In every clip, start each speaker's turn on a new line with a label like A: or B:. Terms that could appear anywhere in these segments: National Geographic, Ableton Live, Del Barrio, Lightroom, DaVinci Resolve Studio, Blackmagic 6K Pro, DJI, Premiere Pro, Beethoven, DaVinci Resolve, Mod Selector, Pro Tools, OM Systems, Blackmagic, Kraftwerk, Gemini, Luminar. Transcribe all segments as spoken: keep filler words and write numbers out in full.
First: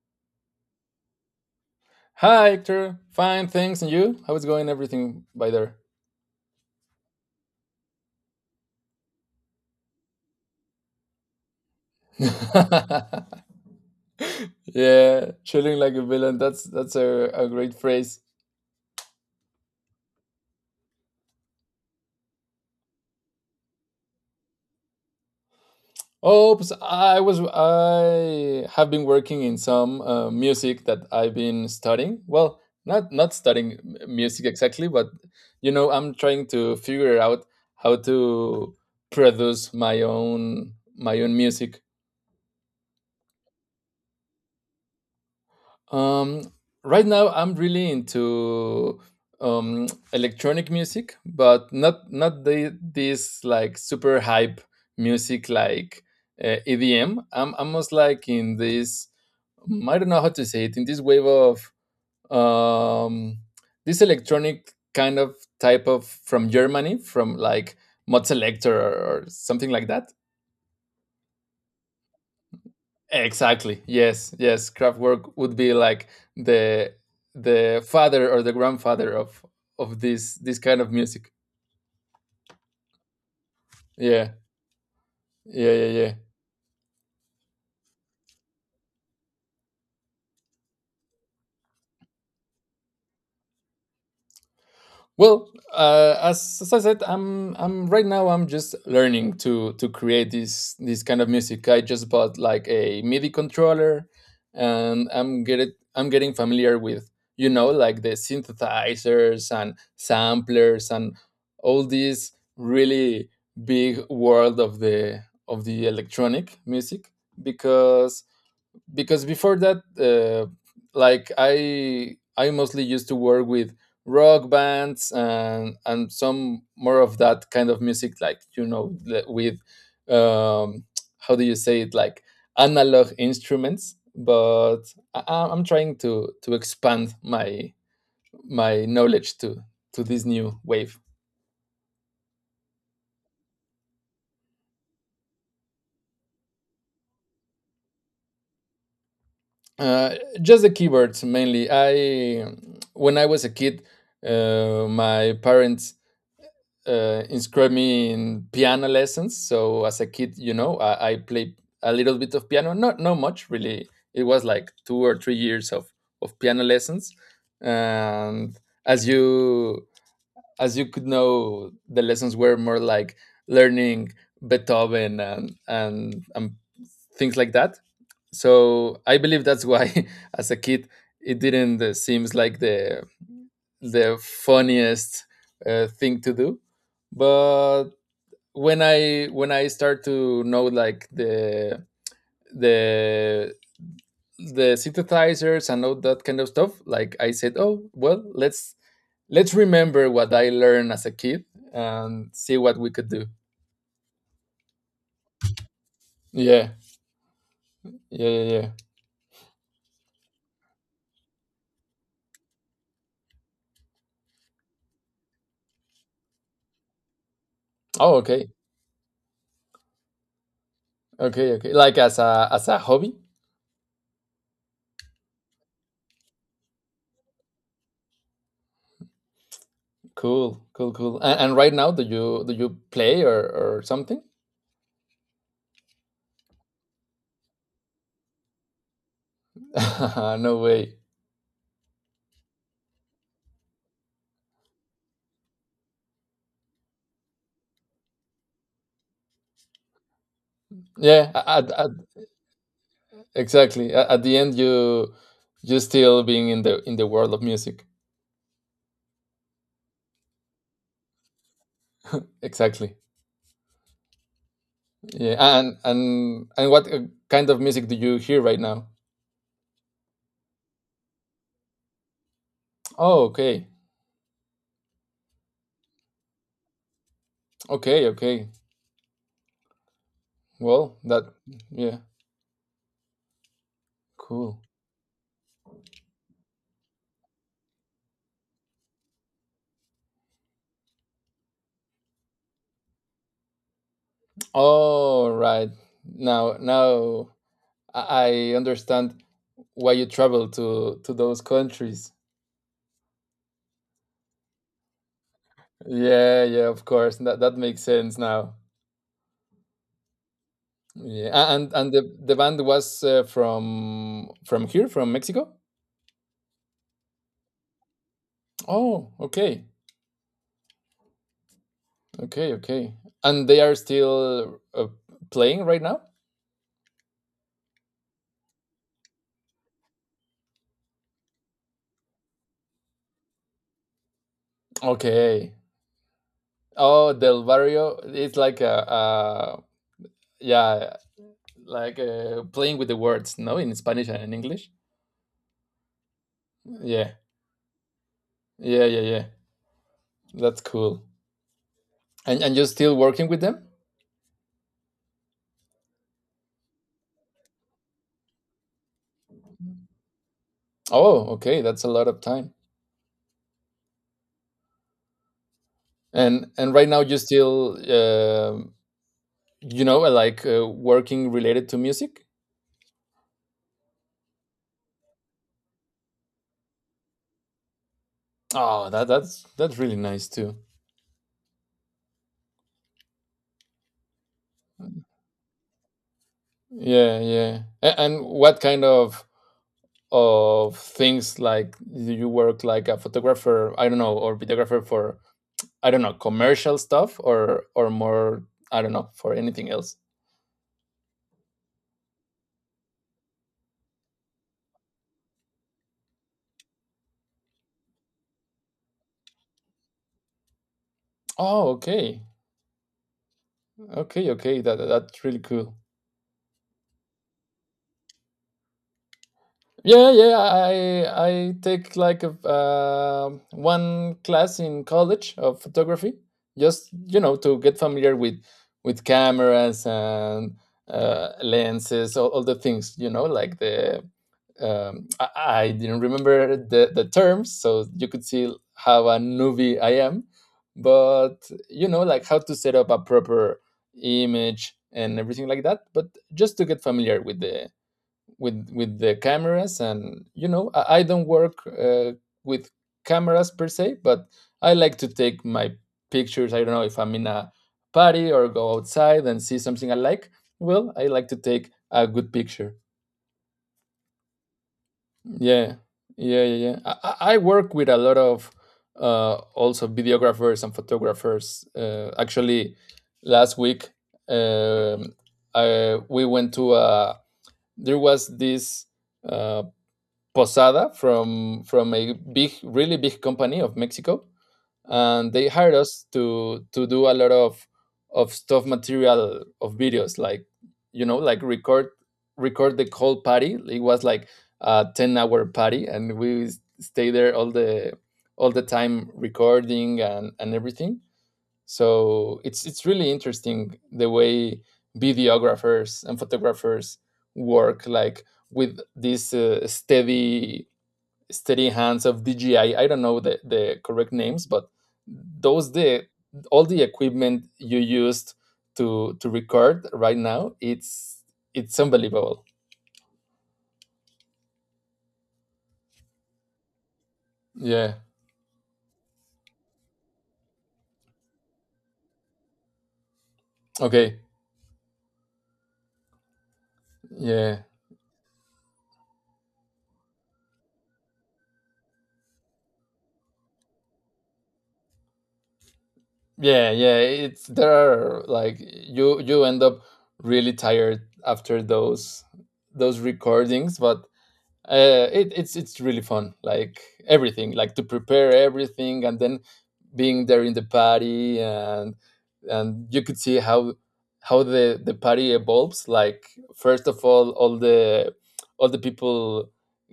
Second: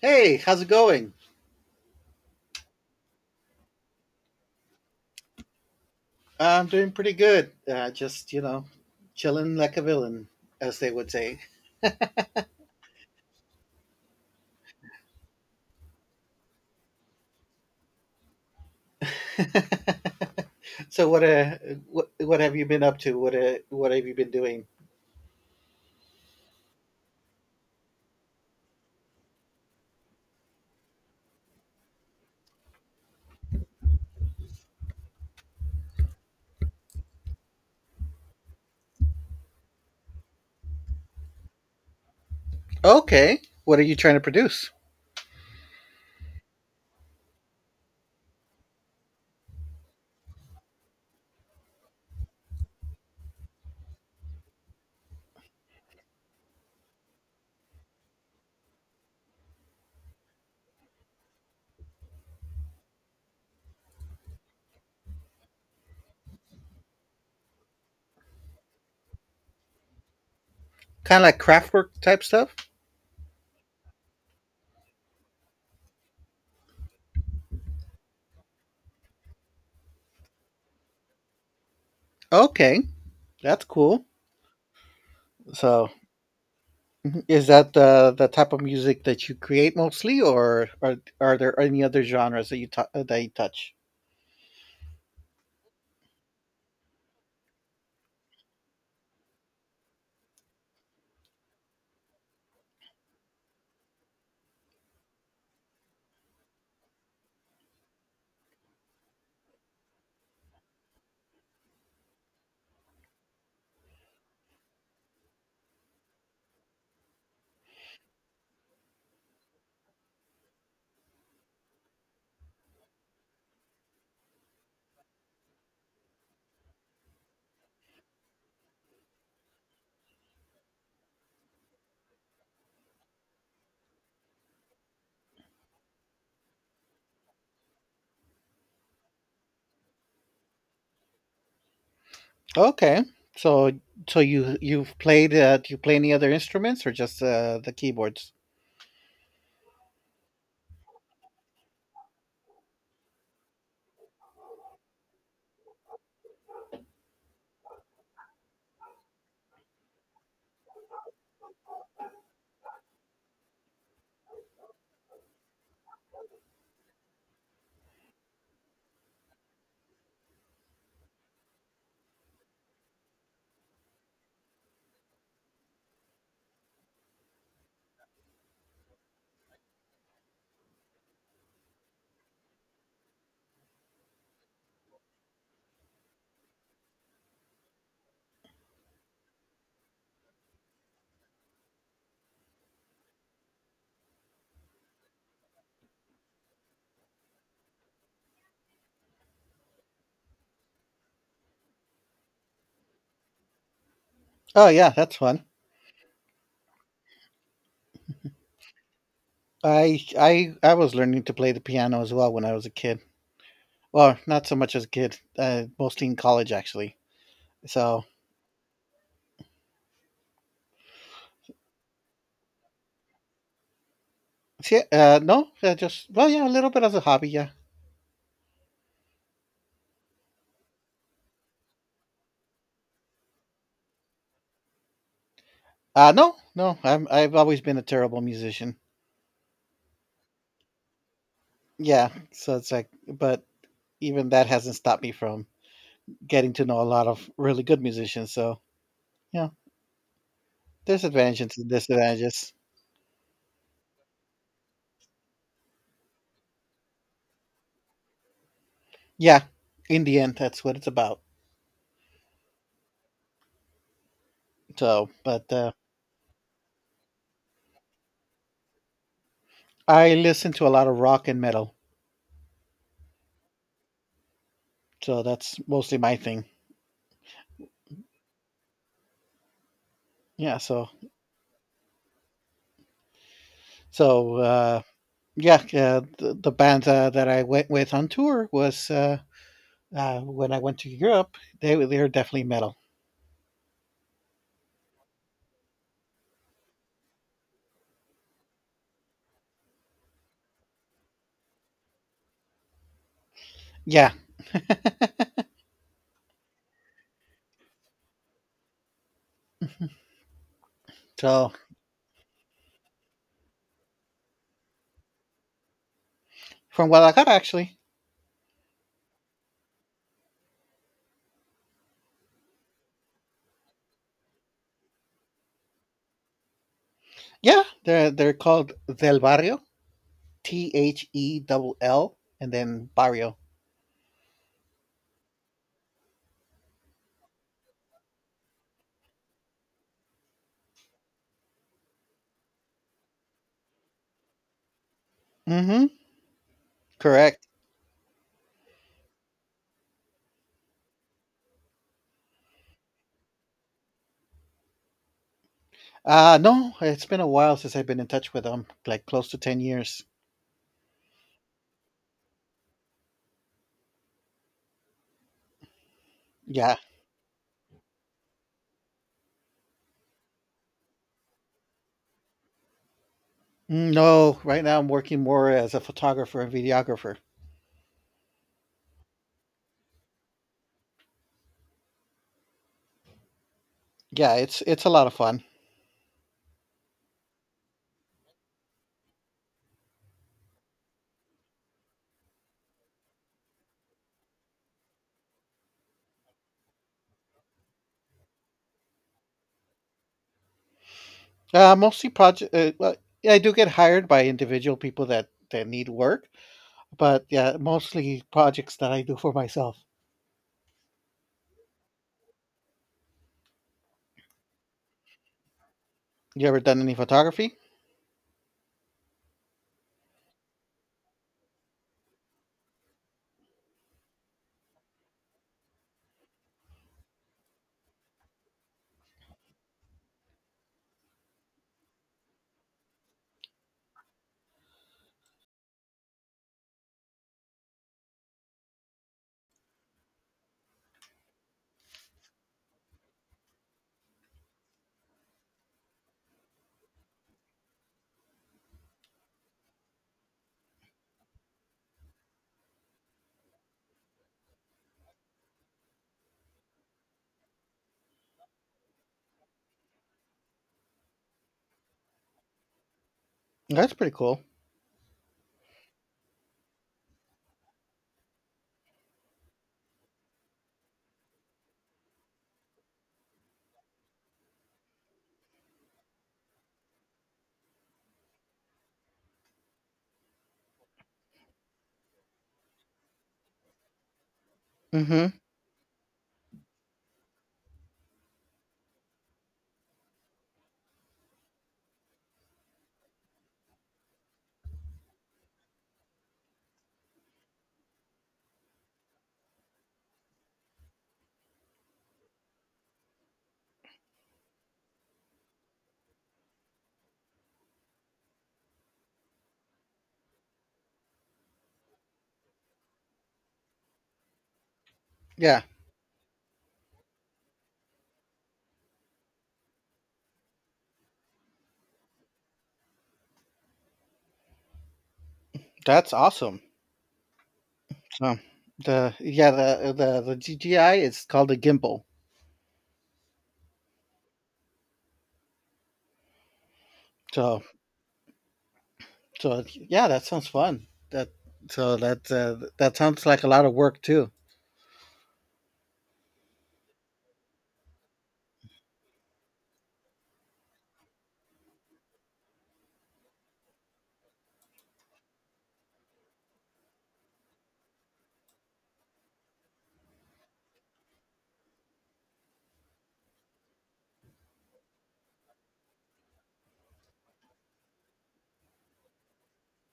A: Hey, how's it going?
B: Hi, Hector. Fine, thanks. And you? How is going everything by there?
A: Uh, I'm doing pretty good. Uh, just, you know, chilling like a villain, as they would say.
B: Yeah, chilling like a villain. That's that's a, a great phrase.
A: So what uh what what have you been up to? What uh, what have you been doing?
B: Oh, oops, I was I have been working in some uh, music that I've been studying. Well, not not studying m- music exactly, but you know, I'm trying to figure out how to produce my own my own music.
A: Okay. What are you trying to produce?
B: Um, right now, I'm really into um, electronic music, but not not the this like super hype music like uh, E D M. I'm almost like in this mm, I don't know how to say it, in this wave of um, this electronic kind of type of from Germany, from like Mod Selector or, or something like that.
A: Kind of like craftwork type stuff?
B: Exactly. Yes. Yes. Kraftwerk would be like the the father or the grandfather of of this this kind of music.
A: Okay. That's cool.
B: Yeah. Yeah. Yeah.
A: So,
B: yeah.
A: is that the the type of music that you create mostly, or are are there any other genres that you tou- that you touch?
B: Well, uh, as, as I said, I'm I'm right now I'm just learning to to create this this kind of music. I just bought like a MIDI controller, and I'm get it, I'm getting familiar with you know like the synthesizers and samplers and all this really big world of the of the electronic music because because before that, uh, like i i mostly used to work with rock bands and and some more of that kind of music like you know the- with um how do you say it, like analog instruments. But I, I- i'm trying to to expand my my knowledge to to this new wave.
A: Okay. So so you you've played, uh, do you play any other instruments, or just uh, the keyboards?
B: Uh, just the keyboards mainly. I When I was a kid, uh, my parents uh, inscribed me in piano lessons. So as a kid, you know, I, I played a little bit of piano, not not much really. It was like two or three years of of piano lessons. And as you as you could know, the lessons were more like learning Beethoven and and, and things like that. So I believe that's why, as a kid, it didn't uh, seems like the the funniest uh, thing to do. But when i when I start to know like the the the synthesizers and all that kind of stuff, like I said, oh well, let's let's remember what I learned as a kid, and see what we could do.
A: Oh yeah, that's fun.
B: Yeah. Yeah, yeah, yeah.
A: I I I was learning to play the piano as well when I was a kid. Well, not so much as a kid, uh, mostly in college actually. So
B: Oh, okay, okay, okay. Like as a, as a hobby.
A: see, uh, no, uh, just well, yeah, a little bit as a hobby, yeah.
B: Cool, cool, cool. And, and right now, do you do you play or or something?
A: Uh no, no, I'm I've always been a terrible musician.
B: No way.
A: Yeah, so it's like, but even that hasn't stopped me from getting to know a lot of really good musicians. So yeah, there's
B: Yeah,
A: advantages and
B: at, at,
A: disadvantages.
B: exactly. A- At the end, you you still being in the in the world of music.
A: Yeah, in the end, that's what it's about.
B: Exactly.
A: So,
B: Yeah.
A: but uh,
B: And and and what uh, kind of music do you hear right now?
A: I listen to a lot of rock and metal,
B: Oh, okay,
A: so that's mostly my thing.
B: okay, okay.
A: Yeah, so
B: Well, that, yeah,
A: so
B: cool.
A: uh, yeah, uh, the, the band uh, that I went with on tour was, uh, uh, when I went to Europe. They were- they were definitely metal.
B: All right. Now now I I understand why you travel to to those countries.
A: Yeah,
B: Yeah, yeah, of course. That that makes sense now. Yeah,
A: so
B: a- and and the the band was uh, from from here, from Mexico.
A: from Guadalajara actually.
B: Oh, okay, okay, okay. And they are still uh, playing right now.
A: Yeah, they're they're called Del Barrio, T H E L L, and then Barrio.
B: Okay. Oh, Del Barrio. It's like a, a, yeah, like, uh, playing with the words, no, in Spanish and in English.
A: Mm-hmm.
B: Yeah,
A: Correct.
B: yeah, yeah, yeah. That's cool. And and you're still working with them?
A: Uh no, it's been a while since I've been in touch with them, like close to ten years.
B: Oh, okay. That's a lot of time. And and
A: Yeah.
B: right now you still, um you know, like, uh, working related to music.
A: Mm, No, right now I'm working more as a photographer and videographer.
B: Oh, that that's that's really nice too.
A: Yeah, it's it's a lot of fun.
B: Yeah, yeah. And, and what kind of of things, like, do you work, like a photographer? I don't know, or videographer for, I don't know, commercial stuff, or or more, I don't know, for anything else.
A: Uh mostly project, uh, well, yeah, I do get hired by individual people that that need work, but yeah, mostly projects that I do for myself.
B: Oh, okay, okay, okay. That that's really cool.
A: You ever done any photography?
B: Yeah, yeah, yeah, I I take like a um one class in college of photography, just, you know, to get familiar with with cameras and uh, lenses, all, all the things, you know, like the um, I, I didn't remember the the terms, so you could see how a newbie I am. But, you know, like, how to set up a proper image and everything like that, but just to get familiar with the with with the cameras. And you know i, I don't work, uh, with cameras per se, but I like to take my pictures. I don't know, if I'm in a party or go outside and see something I like, well, I like to take a good picture.
A: That's pretty cool.
B: Yeah. Yeah, yeah, yeah. I, I I work with a lot of, uh, also videographers and photographers, uh, actually last week, um, I, we went to, a, there was this, uh, Posada from from a big, really big company of Mexico,
A: Mhm.
B: and they hired us to to do a lot of of stuff, material, of videos, like, you know, like, record record the whole party. It was like a ten hour party, and we s- stay there all the all the time, recording and and everything. So it's it's really interesting the way videographers and photographers work, like with this, uh, steady steady hands of D J I. I I don't know the, the correct names, but
A: Yeah,
B: those the all the equipment you used to to record right now, it's it's unbelievable.
A: that's awesome.
B: Yeah.
A: So the yeah, the the the G G I is called a gimbal.
B: Okay.
A: So
B: Yeah.
A: So yeah, that sounds fun. That so that uh, that sounds like a lot of work too.
B: Yeah, yeah. It's There are, like, you you end up really tired after those those recordings, but uh, it, it's it's really fun, like, everything, like, to prepare everything, and then being there in the party, and and you could see how how the the party evolves, like, first of all, all the all the people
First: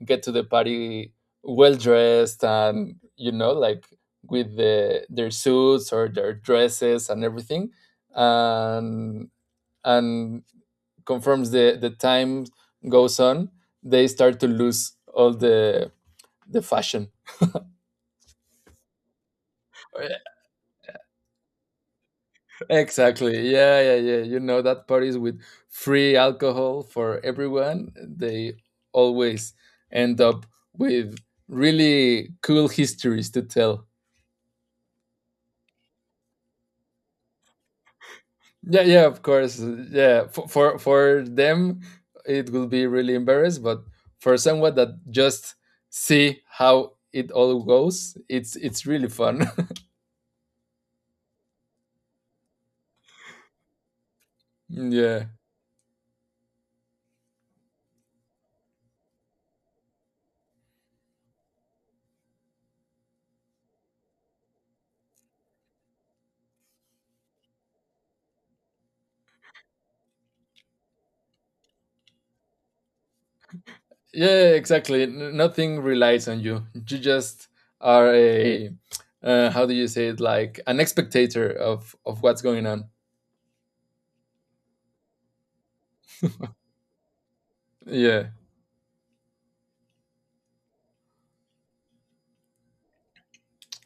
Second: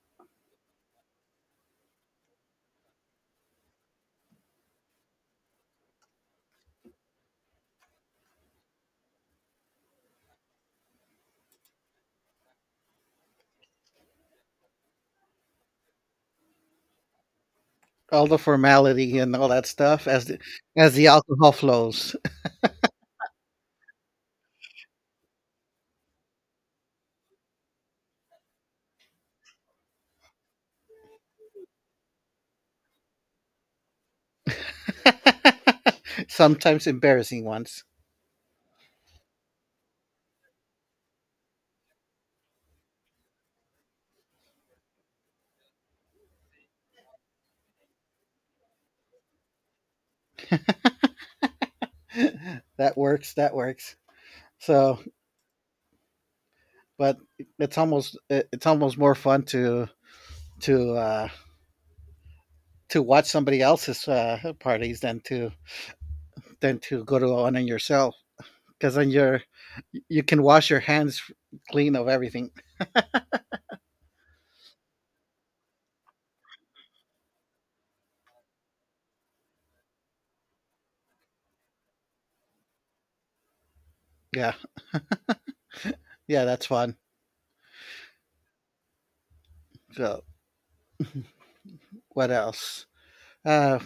B: get to the party well dressed, and, you know, like, with the, their suits or their dresses and everything. And and conforms the the time goes on, they start to lose all the the fashion.
A: All the formality and all that stuff as the, as the alcohol flows.
B: Exactly. Yeah, yeah, yeah. You know that parties with free alcohol for everyone, they always end up with really cool histories to tell.
A: Sometimes embarrassing ones.
B: Yeah, yeah, of course. Yeah, for for, for them it will be really embarrassed, but for someone that just see how it all goes, it's it's really fun.
A: That works. That works. So,
B: yeah.
A: but it's almost it- it's almost more fun to to uh, to watch somebody else's uh, parties than to than to go to one on yourself, because then you're you can wash your hands clean of everything.
B: Yeah, yeah, yeah, exactly. N- Nothing relies on you. You just are a, uh, how do you say it? Like an spectator of of what's going on.
A: Yeah, yeah, that's fun.
B: Yeah.
A: So, what else? Uh,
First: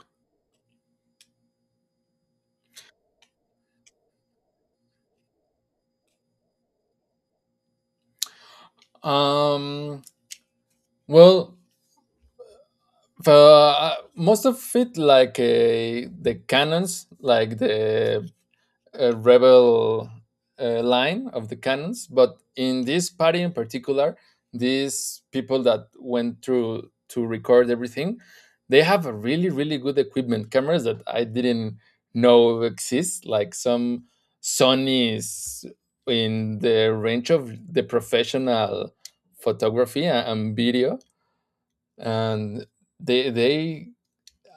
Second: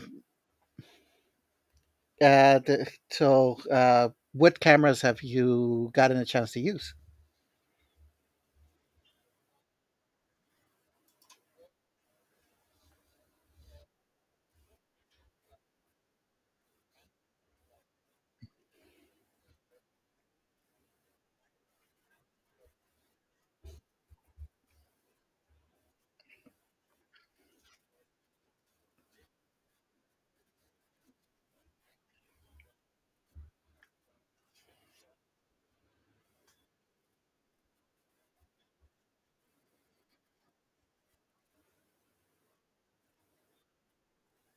A: uh, th- so, uh, what cameras have you gotten a chance to use?
B: Um. Well, the, most of it, like, uh, the canons, like the, uh, rebel, uh, line of the cannons, but in this party in particular, these people that went through to record everything, they have a really really good equipment, cameras that I didn't know exist, like some Sony's in the range of the professional photography a- and video, and they they.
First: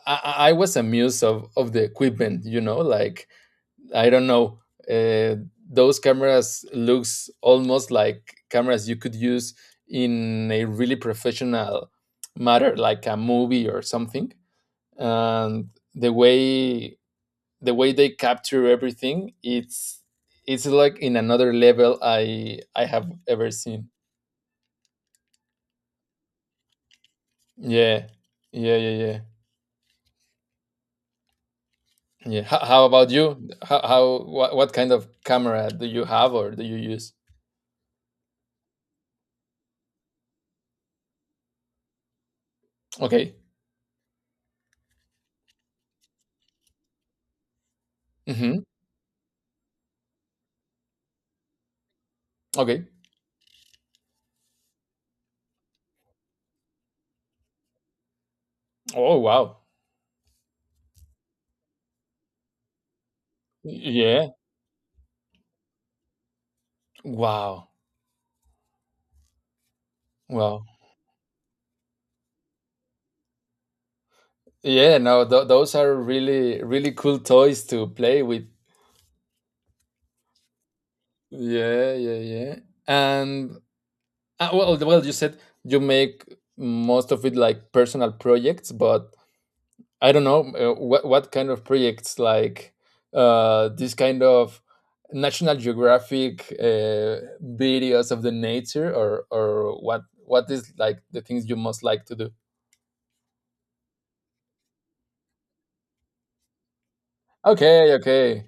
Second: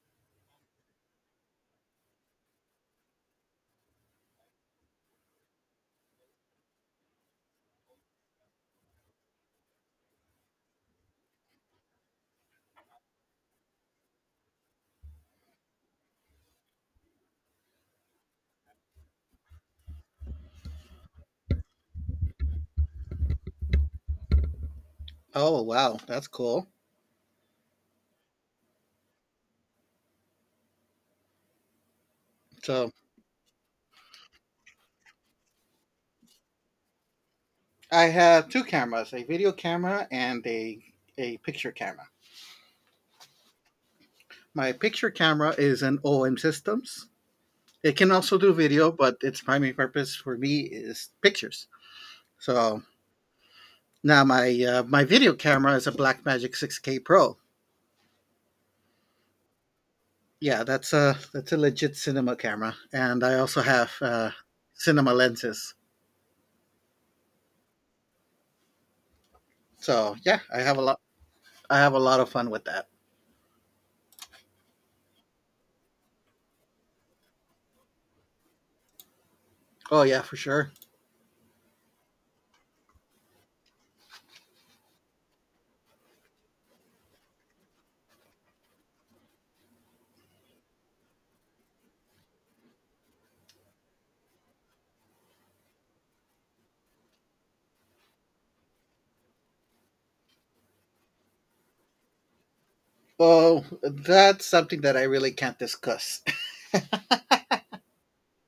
B: I I was amused of, of the equipment, you know, like, I don't know. Uh, those cameras looks almost like cameras you could use in a really professional matter, like a movie or something. And the way the way they capture everything, it's it's like in another level I I have ever seen.
A: Oh, wow, that's cool.
B: Yeah, yeah, yeah, yeah. Yeah. How, how
A: So,
B: about you? How, how what, what kind of camera do you have or do you use?
A: I have two cameras: a video camera and a a picture camera.
B: Okay.
A: My picture camera is an O M Systems. It can also do
B: Mm-hmm.
A: video, but its primary purpose for me is pictures. So
B: Okay.
A: now my uh, my video camera is a Blackmagic six K Pro.
B: Oh wow.
A: Yeah, that's a that's a legit cinema camera, and I also have
B: Yeah.
A: uh, cinema lenses.
B: Wow.
A: So yeah, I
B: Wow.
A: have a lot. I have a lot of fun with that.
B: Yeah. No, th- those are really, really cool toys to play with.
A: Oh yeah, for sure.
B: Yeah. Yeah. Yeah. And uh, well, well, you said you make most of it like personal projects, but I don't know, uh, what what kind of projects, like, uh, this kind of National Geographic, uh, videos of the nature, or or what what is like the things you most like to do.
A: Oh, that's something that I really can't discuss.
B: Okay. Okay.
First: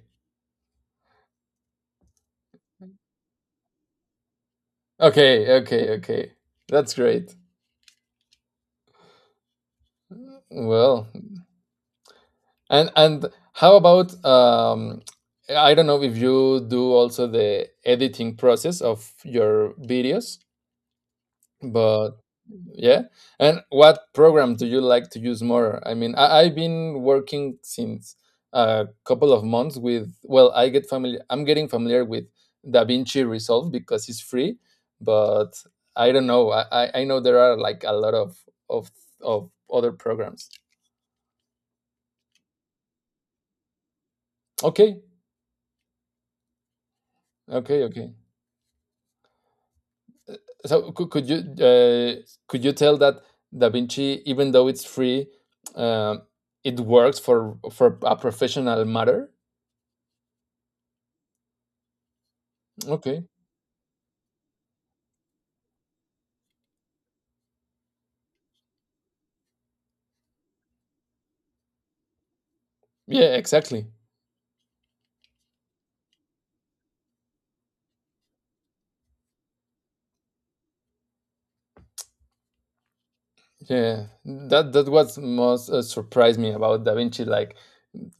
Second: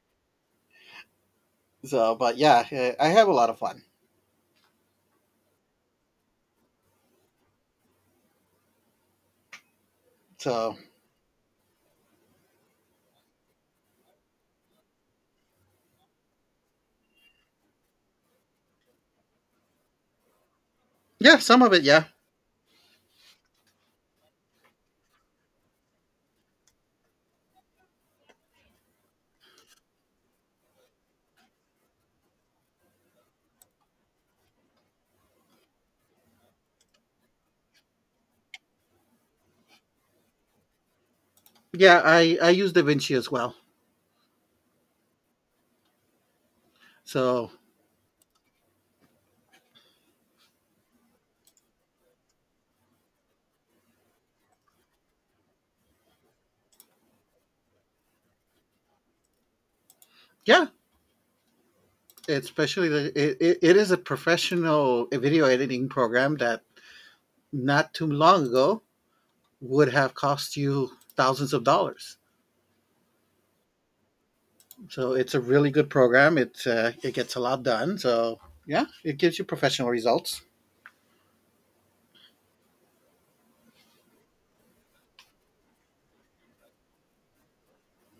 A: So, but yeah, eh, I have a lot of fun.
B: Okay, okay, okay. That's great.
A: So
B: Well, and and how about, um I don't know if you do also the editing process of your videos,
A: yeah, some of it, yeah,
B: but Yeah. And what program do you like to use more? I mean, I, I've been working since a couple of months with, well, I get familiar, I'm getting familiar with DaVinci Resolve because it's free, but I don't know. I, I I know there are like a lot of, of, of other programs.
A: yeah. I I use DaVinci as well.
B: Okay.
A: So
B: Okay. Okay. So could, could you, uh, could you tell that DaVinci, even though it's free, um, it works for, for a professional matter?
A: yeah, especially the,
B: Okay.
A: it, it, it is a professional video editing program that not too long ago would have cost you thousands of dollars.
B: Yeah, exactly.
A: So it's a really good program. It uh, it gets a lot done. So yeah, it gives you professional results.
B: Yeah, that that was most, uh, surprised me about Da Vinci, like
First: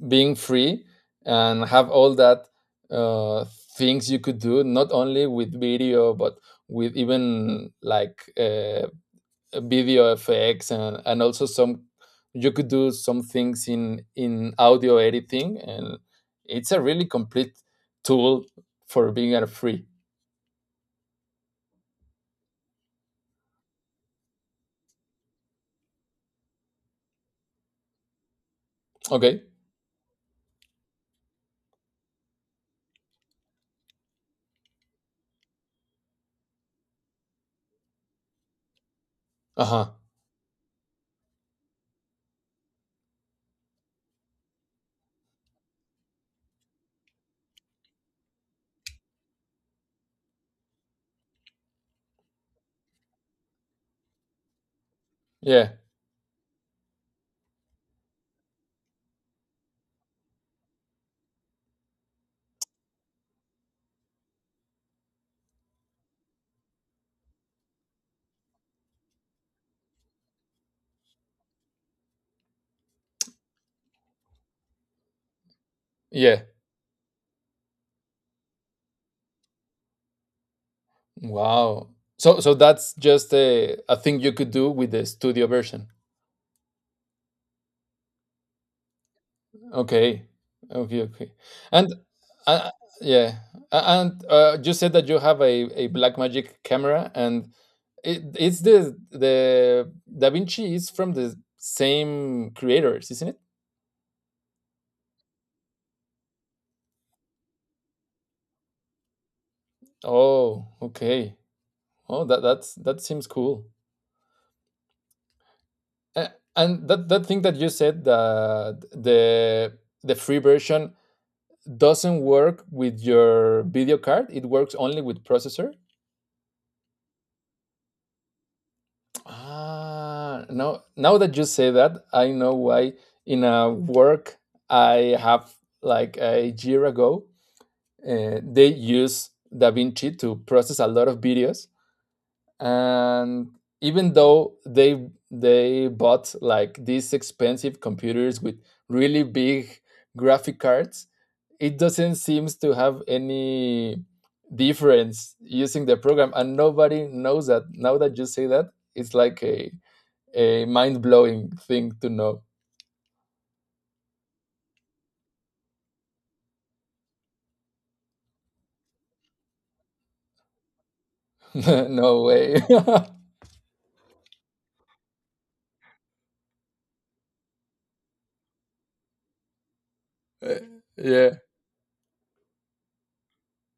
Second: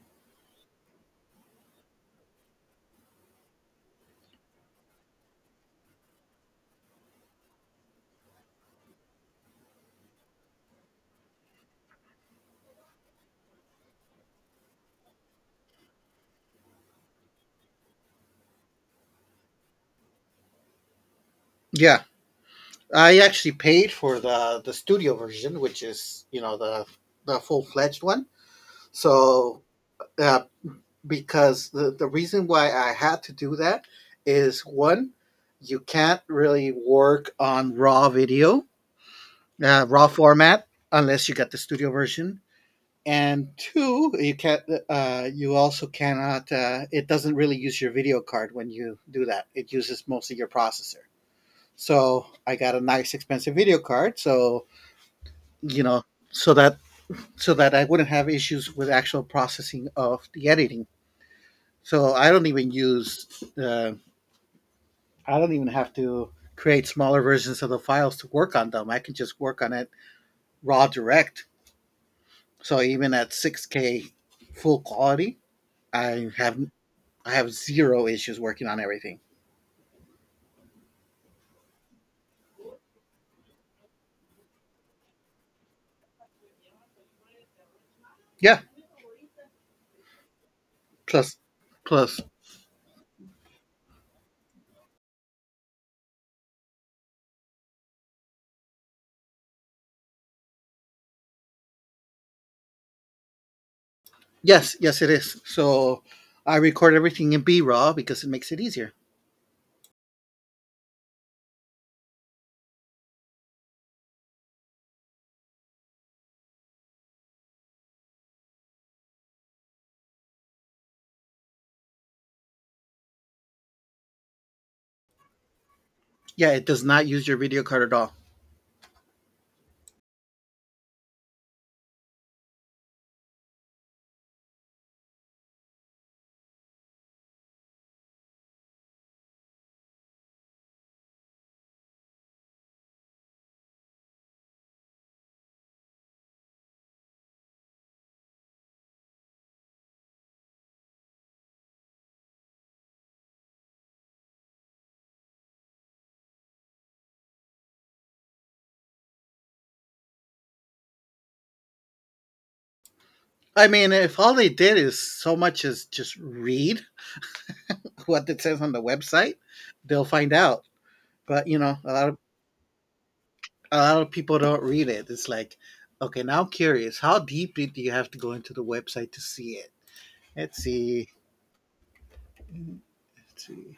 B: being free and have all that, uh, things you could do, not only with video but with even like, uh, video effects and and also some you could do some things in in audio editing, and it's a really complete tool for being a free.
A: Yeah, I actually paid for the the studio version, which is you know the the full fledged one.
B: Okay.
A: So, uh, because the the reason why I had to do that is one, you can't really work on raw video,
B: Uh
A: uh,
B: huh.
A: raw format, unless you get the studio version. And two, you can't. Uh, you also cannot. Uh, it doesn't really use your video card when you do that. It uses mostly your processor. So I got a nice expensive video card. So,
B: Yeah.
A: you know, so that so that I wouldn't have issues with actual processing of the editing. So I don't even use uh, I don't even have to create smaller versions of the files to work on them. I can just work on it raw direct. So even at six K full quality, I
B: Yeah.
A: have I have zero issues working on everything.
B: Wow. So so that's just a, a thing you could do with the studio version.
A: Yeah,
B: Okay. Okay, okay.
A: plus
B: And
A: plus
B: uh, yeah. A- And uh, you said that you have a, a Blackmagic camera, and it, it's the the Da Vinci is from the same creators, isn't it?
A: yes, yes it is. So I record everything in B raw because it makes it easier.
B: Oh, okay. Oh, that that's that seems cool. A- And that that thing that you said, that the the free version doesn't work with your video card. It works only with processor.
A: Yeah, it does not use your video card at all.
B: Ah, now now that you say that, I know why. In a work I have like a year ago, uh, they use DaVinci to process a lot of videos, and even though they they bought like these expensive computers with really big graphic cards, it doesn't seems to have any difference using the program and nobody knows that. Now that you say that, it's like a a mind-blowing thing to know.
A: I mean, if all they did is so much as just read what it says on the website, they'll find out. But you know, a lot of
B: No way.
A: a lot of people don't read it. It's like, okay, now I'm curious. How deeply do you have to go into the website to see it? Let's see.
B: Yeah,
A: Let's see.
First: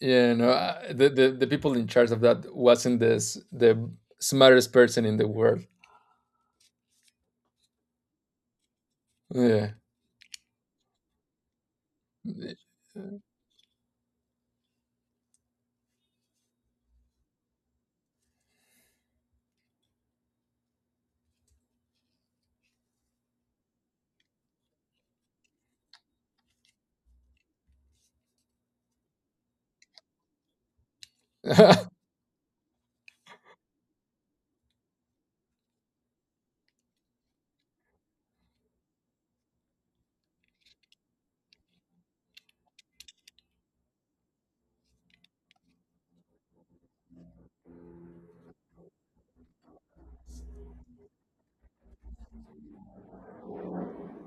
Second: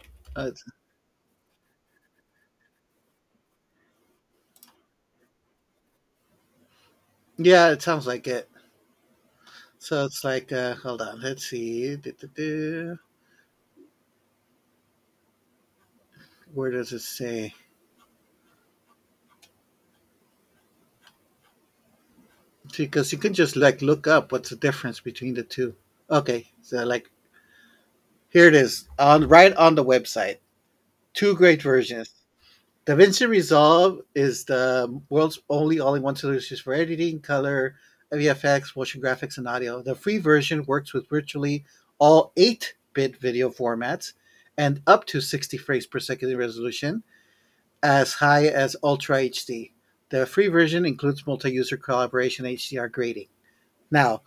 B: yeah,
A: Uh,
B: no,
A: it's-
B: I- the, the the people in charge of that wasn't this the smartest person in the world.
A: yeah, it sounds like it.
B: Yeah.
A: So it's like, uh, hold on. Let's see. Du-du-du. Where does it say? Because you can just like look up what's the difference between the two. Okay, so like here it is on right on the website. Two great versions. DaVinci Resolve is the world's only all-in-one solution for editing, color, V F X, motion graphics, and audio. The free version works with virtually all eight-bit video formats and up to sixty frames per second in resolution, as high as Ultra H D. The free version includes multi-user collaboration H D R grading. Now,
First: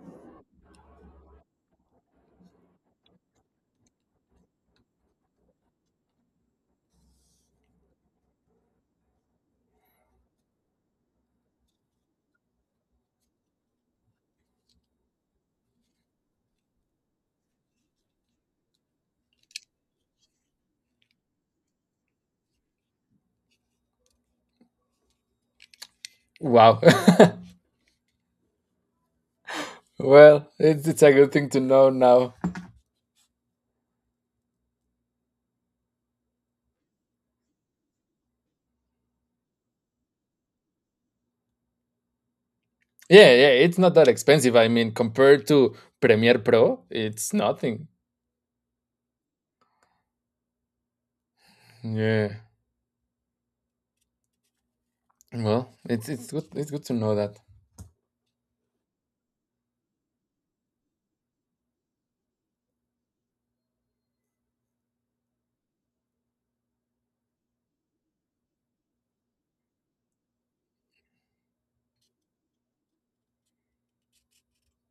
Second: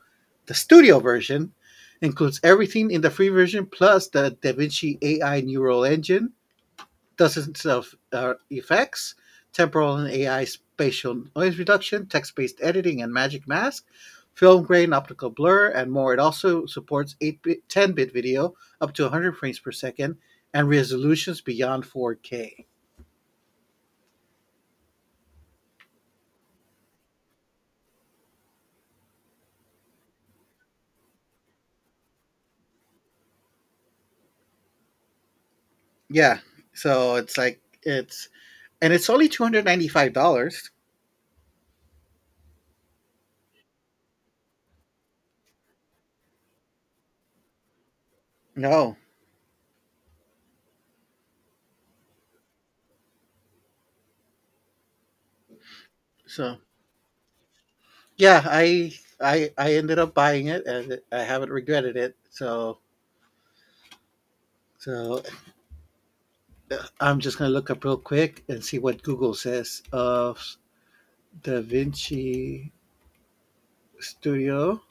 A: the studio version includes everything in the free version plus the DaVinci A I Neural Engine, Dozens of uh, effects, temporal and A I spatial noise reduction, text based editing, and magic mask, film grain, optical blur, and more. It also supports eight-bit, ten bit video up to one hundred frames per second and resolutions beyond four K.
B: Wow. Well, it's, it's a good thing to know now.
A: Yeah, so it's like, it's, and it's only two hundred ninety-five dollars.
B: Yeah, yeah, it's not that expensive. I mean, compared to Premiere Pro, it's nothing.
A: No.
B: Yeah. Well, it's it's good.
A: So,
B: It's good to know that.
A: yeah, I. I, I ended up buying it, and I haven't regretted it. So, so I'm just gonna look up real quick and see what Google says of Da Vinci Studio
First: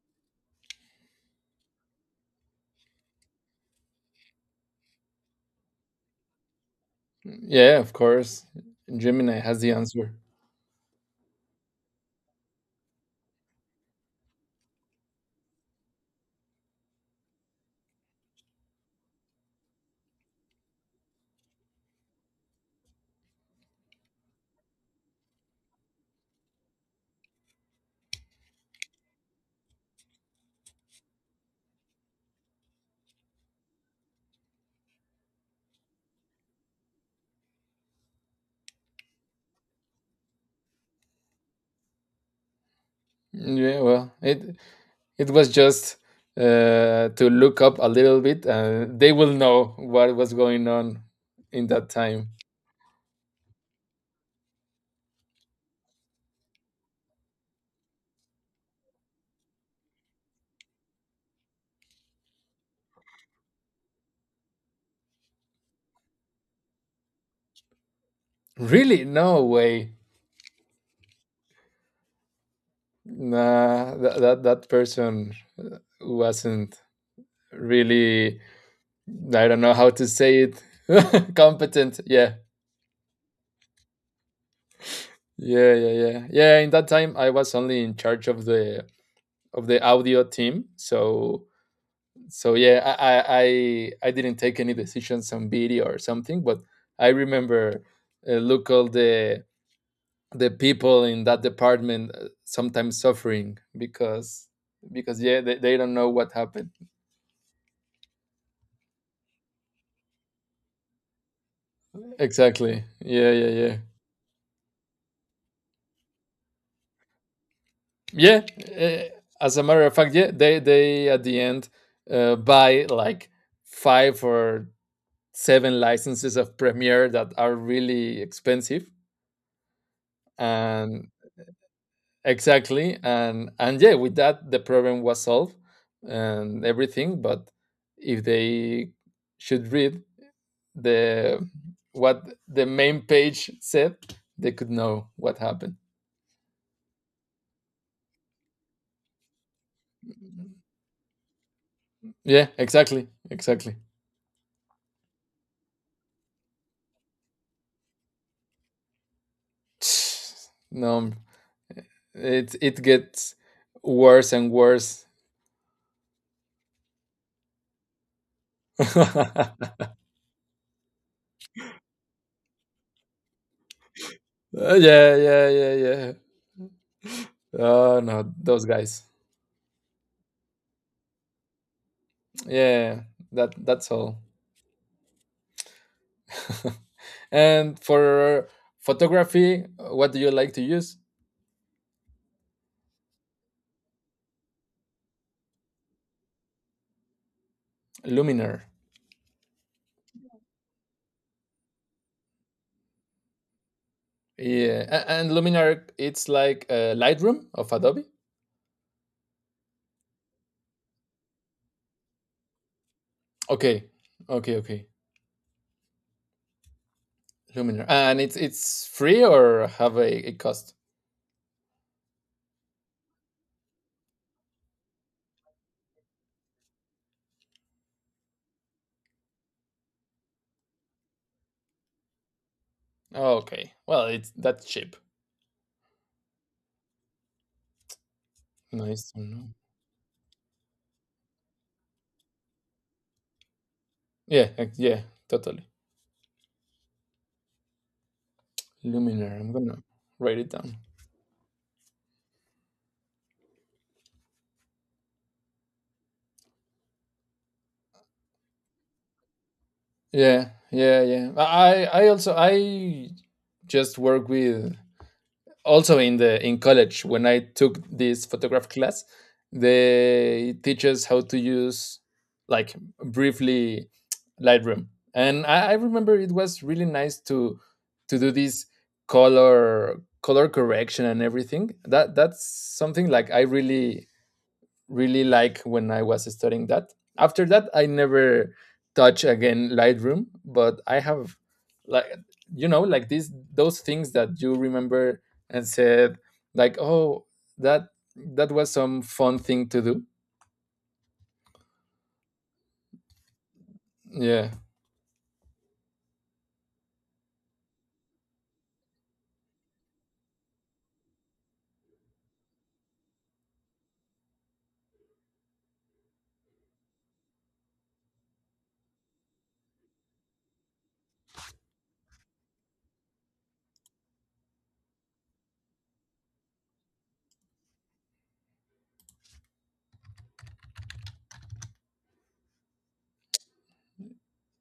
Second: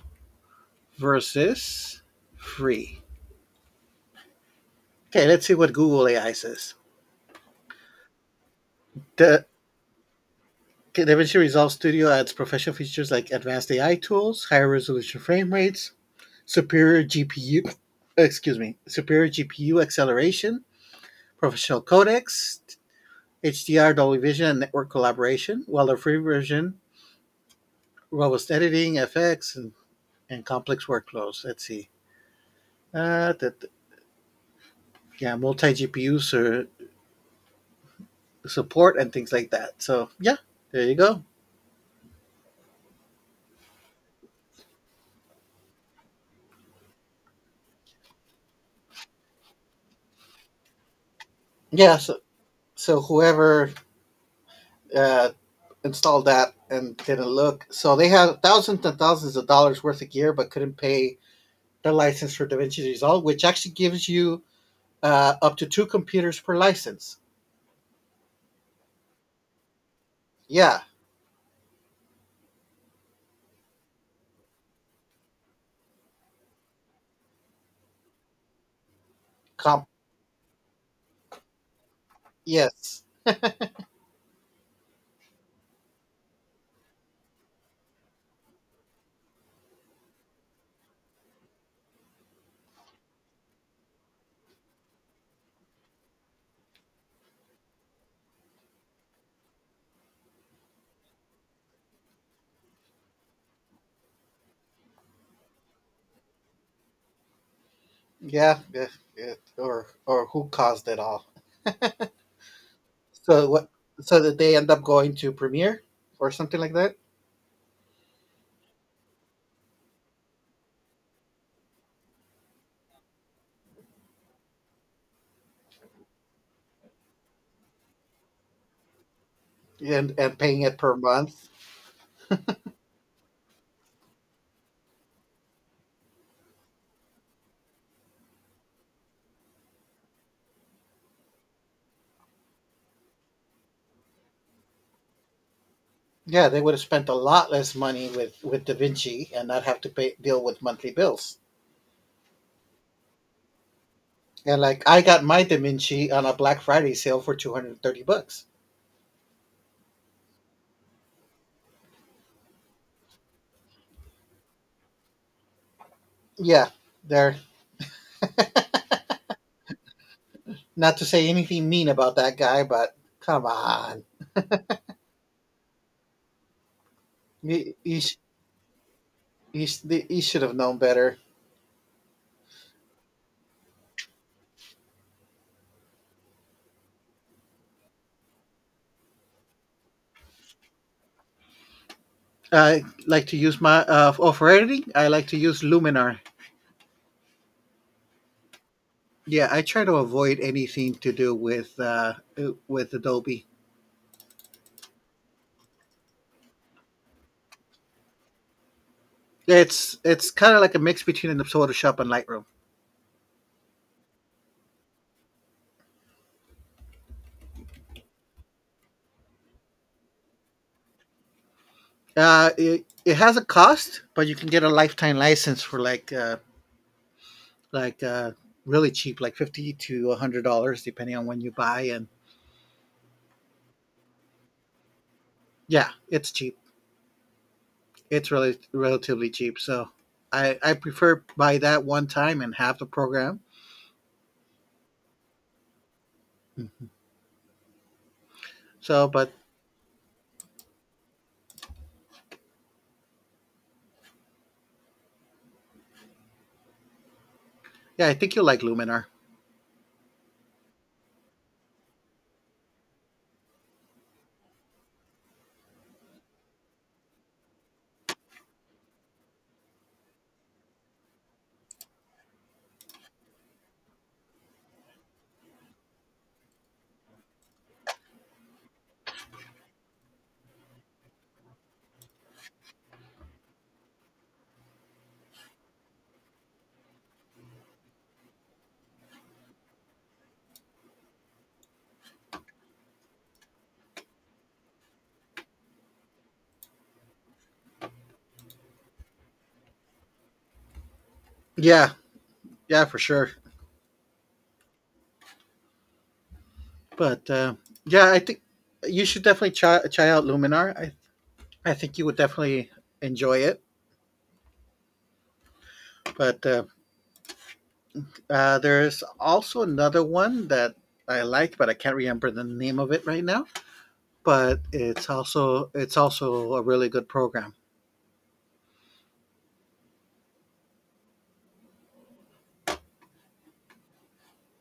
A: versus free. Okay, let's see what Google A I says.
B: Yeah, of course. Gemini
A: The
B: has the answer.
A: DaVinci Resolve Studio adds professional features like advanced A I tools, higher resolution frame rates, superior G P U, excuse me, superior G P U acceleration, professional codecs, H D R, Dolby Vision, and network collaboration, while the free version, robust editing, F X, and and complex workflows. Let's see. Uh, that yeah, multi G P U support and things like that. So yeah, there you go.
B: Yeah, well, it it was just uh, to look up a little bit. Uh, they will know what was going on in that
A: Yeah. So
B: time.
A: so whoever uh, installed that and didn't look, so they had thousands and thousands of dollars worth of gear, but couldn't pay the license for DaVinci Resolve, which actually gives you uh, up to two computers per license.
B: Really? No way.
A: Yeah.
B: Nah, that that, that person wasn't really, I don't know
A: Comp.
B: how to say it, competent. Yeah,
A: Yes.
B: yeah, yeah, yeah, yeah, in that time I was only in charge of the of the audio team. So so yeah, i i i I didn't take any decisions on video or something, but I remember, uh, look all the the people in that department uh, sometimes suffering because because yeah, they, they don't know what happened.
A: Yeah. Yeah, yeah. Or or who caused it all.
B: Exactly. Yeah, yeah,
A: So what?
B: yeah.
A: So that they end up going to Premiere or something like that,
B: Yeah, uh, as a matter of fact, yeah, they they at the end uh, buy like five or seven licenses of Premiere that are really expensive,
A: and and paying it per
B: and
A: month.
B: exactly, and and yeah, with that the problem was solved and everything. But if they should read the what the main page said, they could know what happened.
A: Yeah, they would have spent a lot less money with with DaVinci and not have to pay deal with monthly bills.
B: Yeah, exactly, exactly.
A: And like I got my DaVinci on a Black Friday sale for two hundred and thirty bucks.
B: No, it it gets worse and worse.
A: Yeah, they're
B: Yeah,
A: not to say anything mean about that guy, but come on,
B: yeah, yeah, yeah.
A: you you,
B: Oh
A: sh-
B: no, those guys.
A: you, sh- you should have known better.
B: Yeah, that that's all. And for photography, what do you like to use?
A: I like to use my uh, oh, for editing. I like to use Luminar.
B: Luminar.
A: Yeah, I try to avoid anything to do with uh, uh, with Adobe.
B: Yeah, a- and Luminar, it's like uh, Lightroom of Adobe.
A: It's it's kind of like a mix between an Photoshop and Lightroom.
B: Okay, okay, okay. Luminar, and it's it's free or have a, a cost?
A: Uh, it, it has a cost, but you can get a lifetime license for like uh, like uh, really cheap, like fifty to a hundred dollars, depending on when you buy. And
B: Okay, well, it's that cheap.
A: yeah, it's cheap. It's really
B: Nice to
A: relatively
B: know.
A: cheap. So I I prefer buy that one time and have the program.
B: Yeah, ex- yeah, totally.
A: So, but
B: Luminar. I'm gonna write it down.
A: yeah, I think you'll like Luminar.
B: Yeah, yeah, yeah. I I also I just work with, also in the in college when I took this photograph class, they teach us how to use, like, briefly, Lightroom. And I, I remember it was really nice to to do this color color correction and everything. That that's something like I really really like when I was studying that. After that, I never touch again Lightroom, but I have like, you know, like these those things that you remember and said like, oh, that that was some fun thing to do.
A: Yeah, yeah, for sure.
B: Yeah,
A: But uh, yeah, I think you should definitely try, try out Luminar. I I think you would definitely enjoy it. But uh, uh, there's also another one that I like, but I can't remember the name of it right now. But it's also it's also a really good program.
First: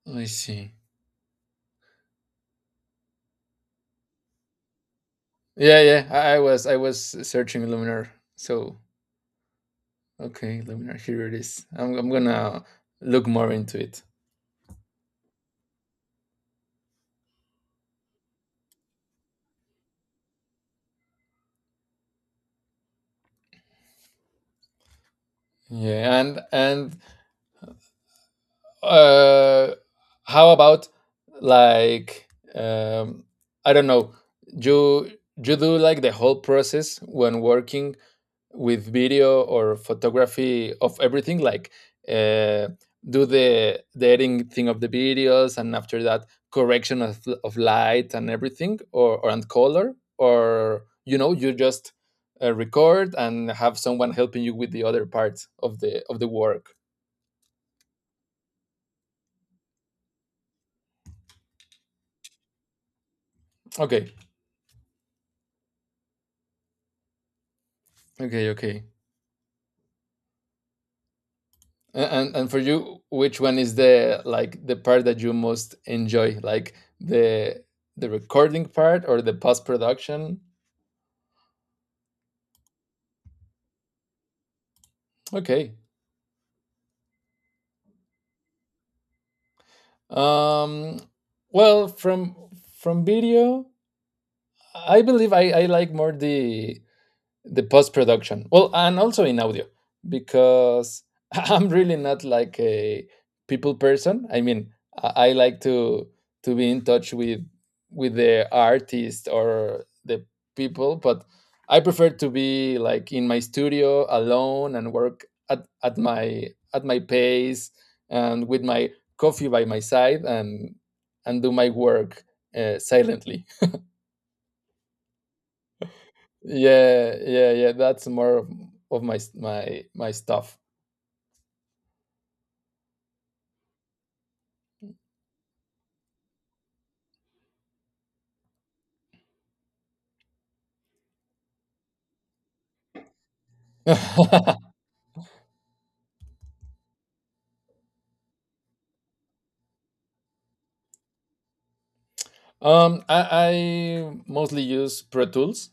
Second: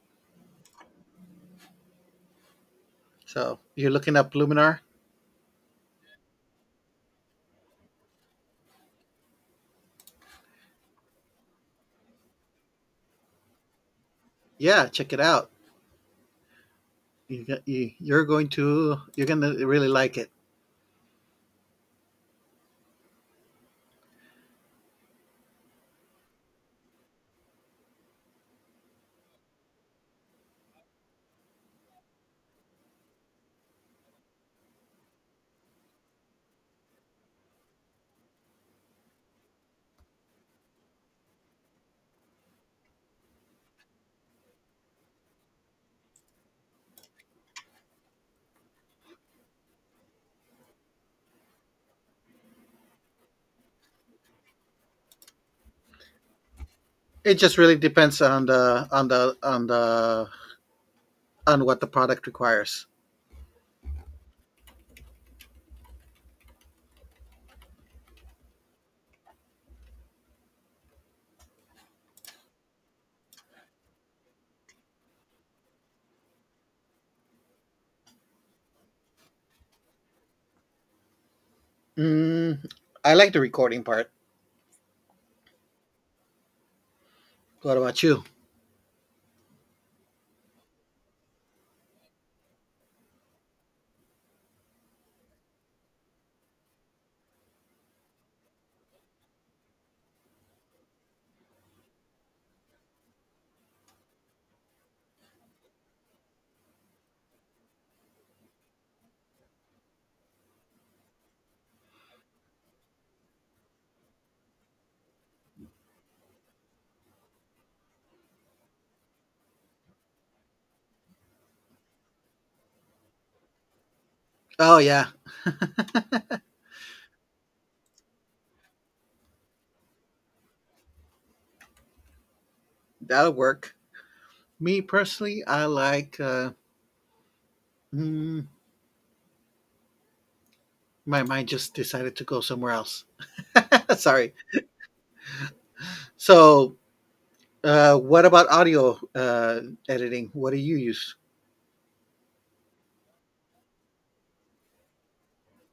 B: I see.
A: So you're looking up Luminar,
B: Yeah, yeah. I, I was I was searching Luminar. So okay, Luminar, here it is. I'm I'm gonna look more into it.
A: yeah, check it out. You, you you're going to you're gonna really like it.
B: Yeah, and and uh how about, like, um I don't know, you you do like the whole process when working with video or photography of everything, like, uh do the the editing thing of the videos and after that correction of, of light and everything or, or and color or, you know, you just uh, record and have someone helping you with the other parts of the of the work.
A: It just really depends on the on the on the on what the product requires.
B: Okay, okay, okay. A- And and for you, which one is the, like, the part that you most enjoy, like the the recording part or the post production?
A: Mm, I like the recording part.
B: Okay.
A: What about you?
B: Um. Well, from from video, I believe I I like more the the post production. Well, and also in audio because I'm really not like a people person. I mean, I, I like to to be in touch with with the artist or the people, but I prefer to be like in my studio alone and work at, at my at my pace and with my coffee by my side and and do my work uh, silently.
A: Oh yeah,
B: Yeah, yeah, yeah. That's more of of my s- my my stuff.
A: that'll work. Me personally, I like. Uh, mm, my mind just decided to go somewhere else. Sorry. So, uh, what about audio uh, editing? What do you use?
B: um, I, I mostly use Pro Tools.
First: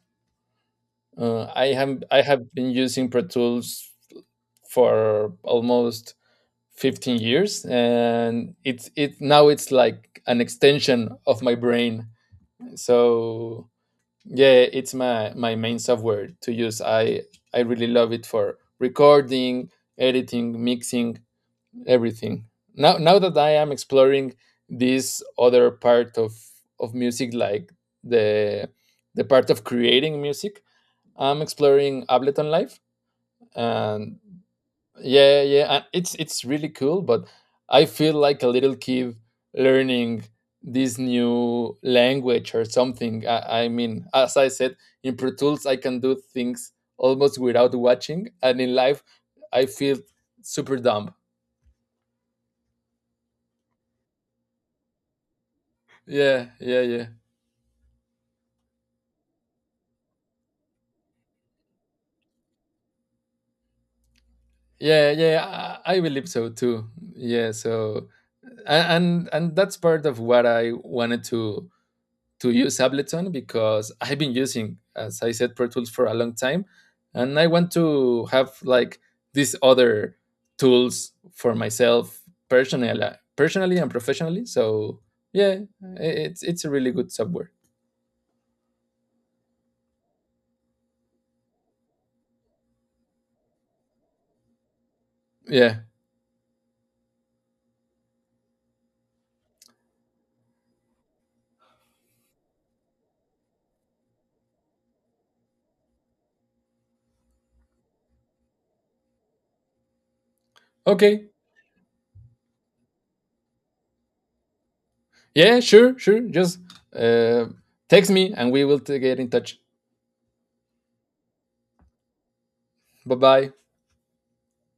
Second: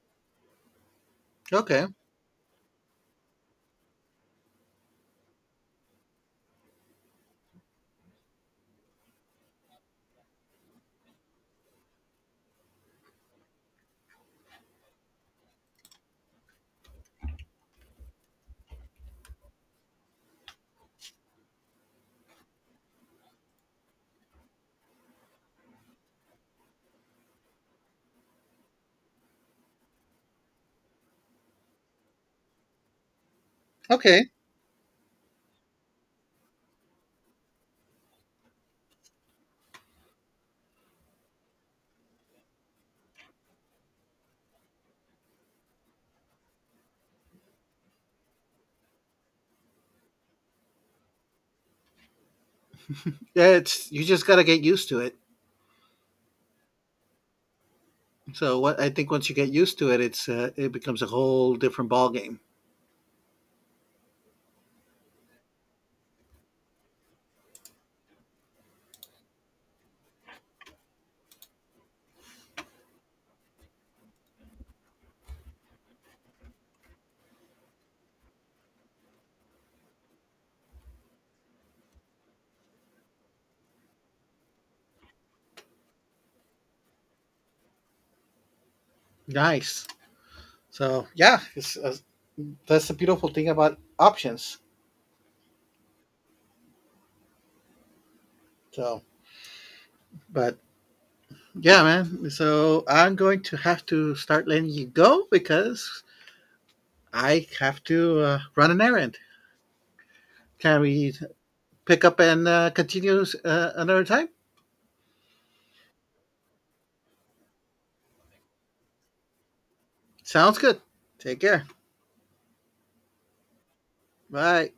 B: Uh, I
A: Okay.
B: have I have been using Pro Tools for almost fifteen years, and it's it now it's like an extension of my brain. So yeah, it's my my main software to use. I I really love it for recording, editing, mixing, everything. Now now that I am exploring this other part of of music, like the the part of creating music, I'm exploring Ableton Live, and
A: Okay.
B: yeah, yeah, uh, it's it's really cool. But I feel like a little kid learning this new language or something. I, I mean, as I said, in Pro Tools, I can do things almost without watching, and in live, I feel super dumb.
A: Yeah, it's you just gotta get used to it.
B: Yeah, yeah, yeah.
A: So what I think, once you get used to it, it's uh, it becomes a whole different ball game.
B: Yeah, yeah, I, I believe so too. Yeah, so a- and and that's part of what I wanted to to use Ableton because I've been using, as I said, Pro Tools for a long time, and I want to have, like, these other tools for myself personally, personally and professionally. So yeah, I- it's it's a really good software.
A: Nice. So yeah, it's, uh, that's the beautiful thing about options.
B: Yeah.
A: So, but Yeah, man. So I'm going to have to start letting you go because I have to uh, run an errand. Can we
B: Okay.
A: pick up and uh, continue uh, another time?
B: Yeah. Sure. Sure. Just uh, text me, and we will t- get in touch.
A: Sounds good. Take care.
B: Bye bye.
A: Bye.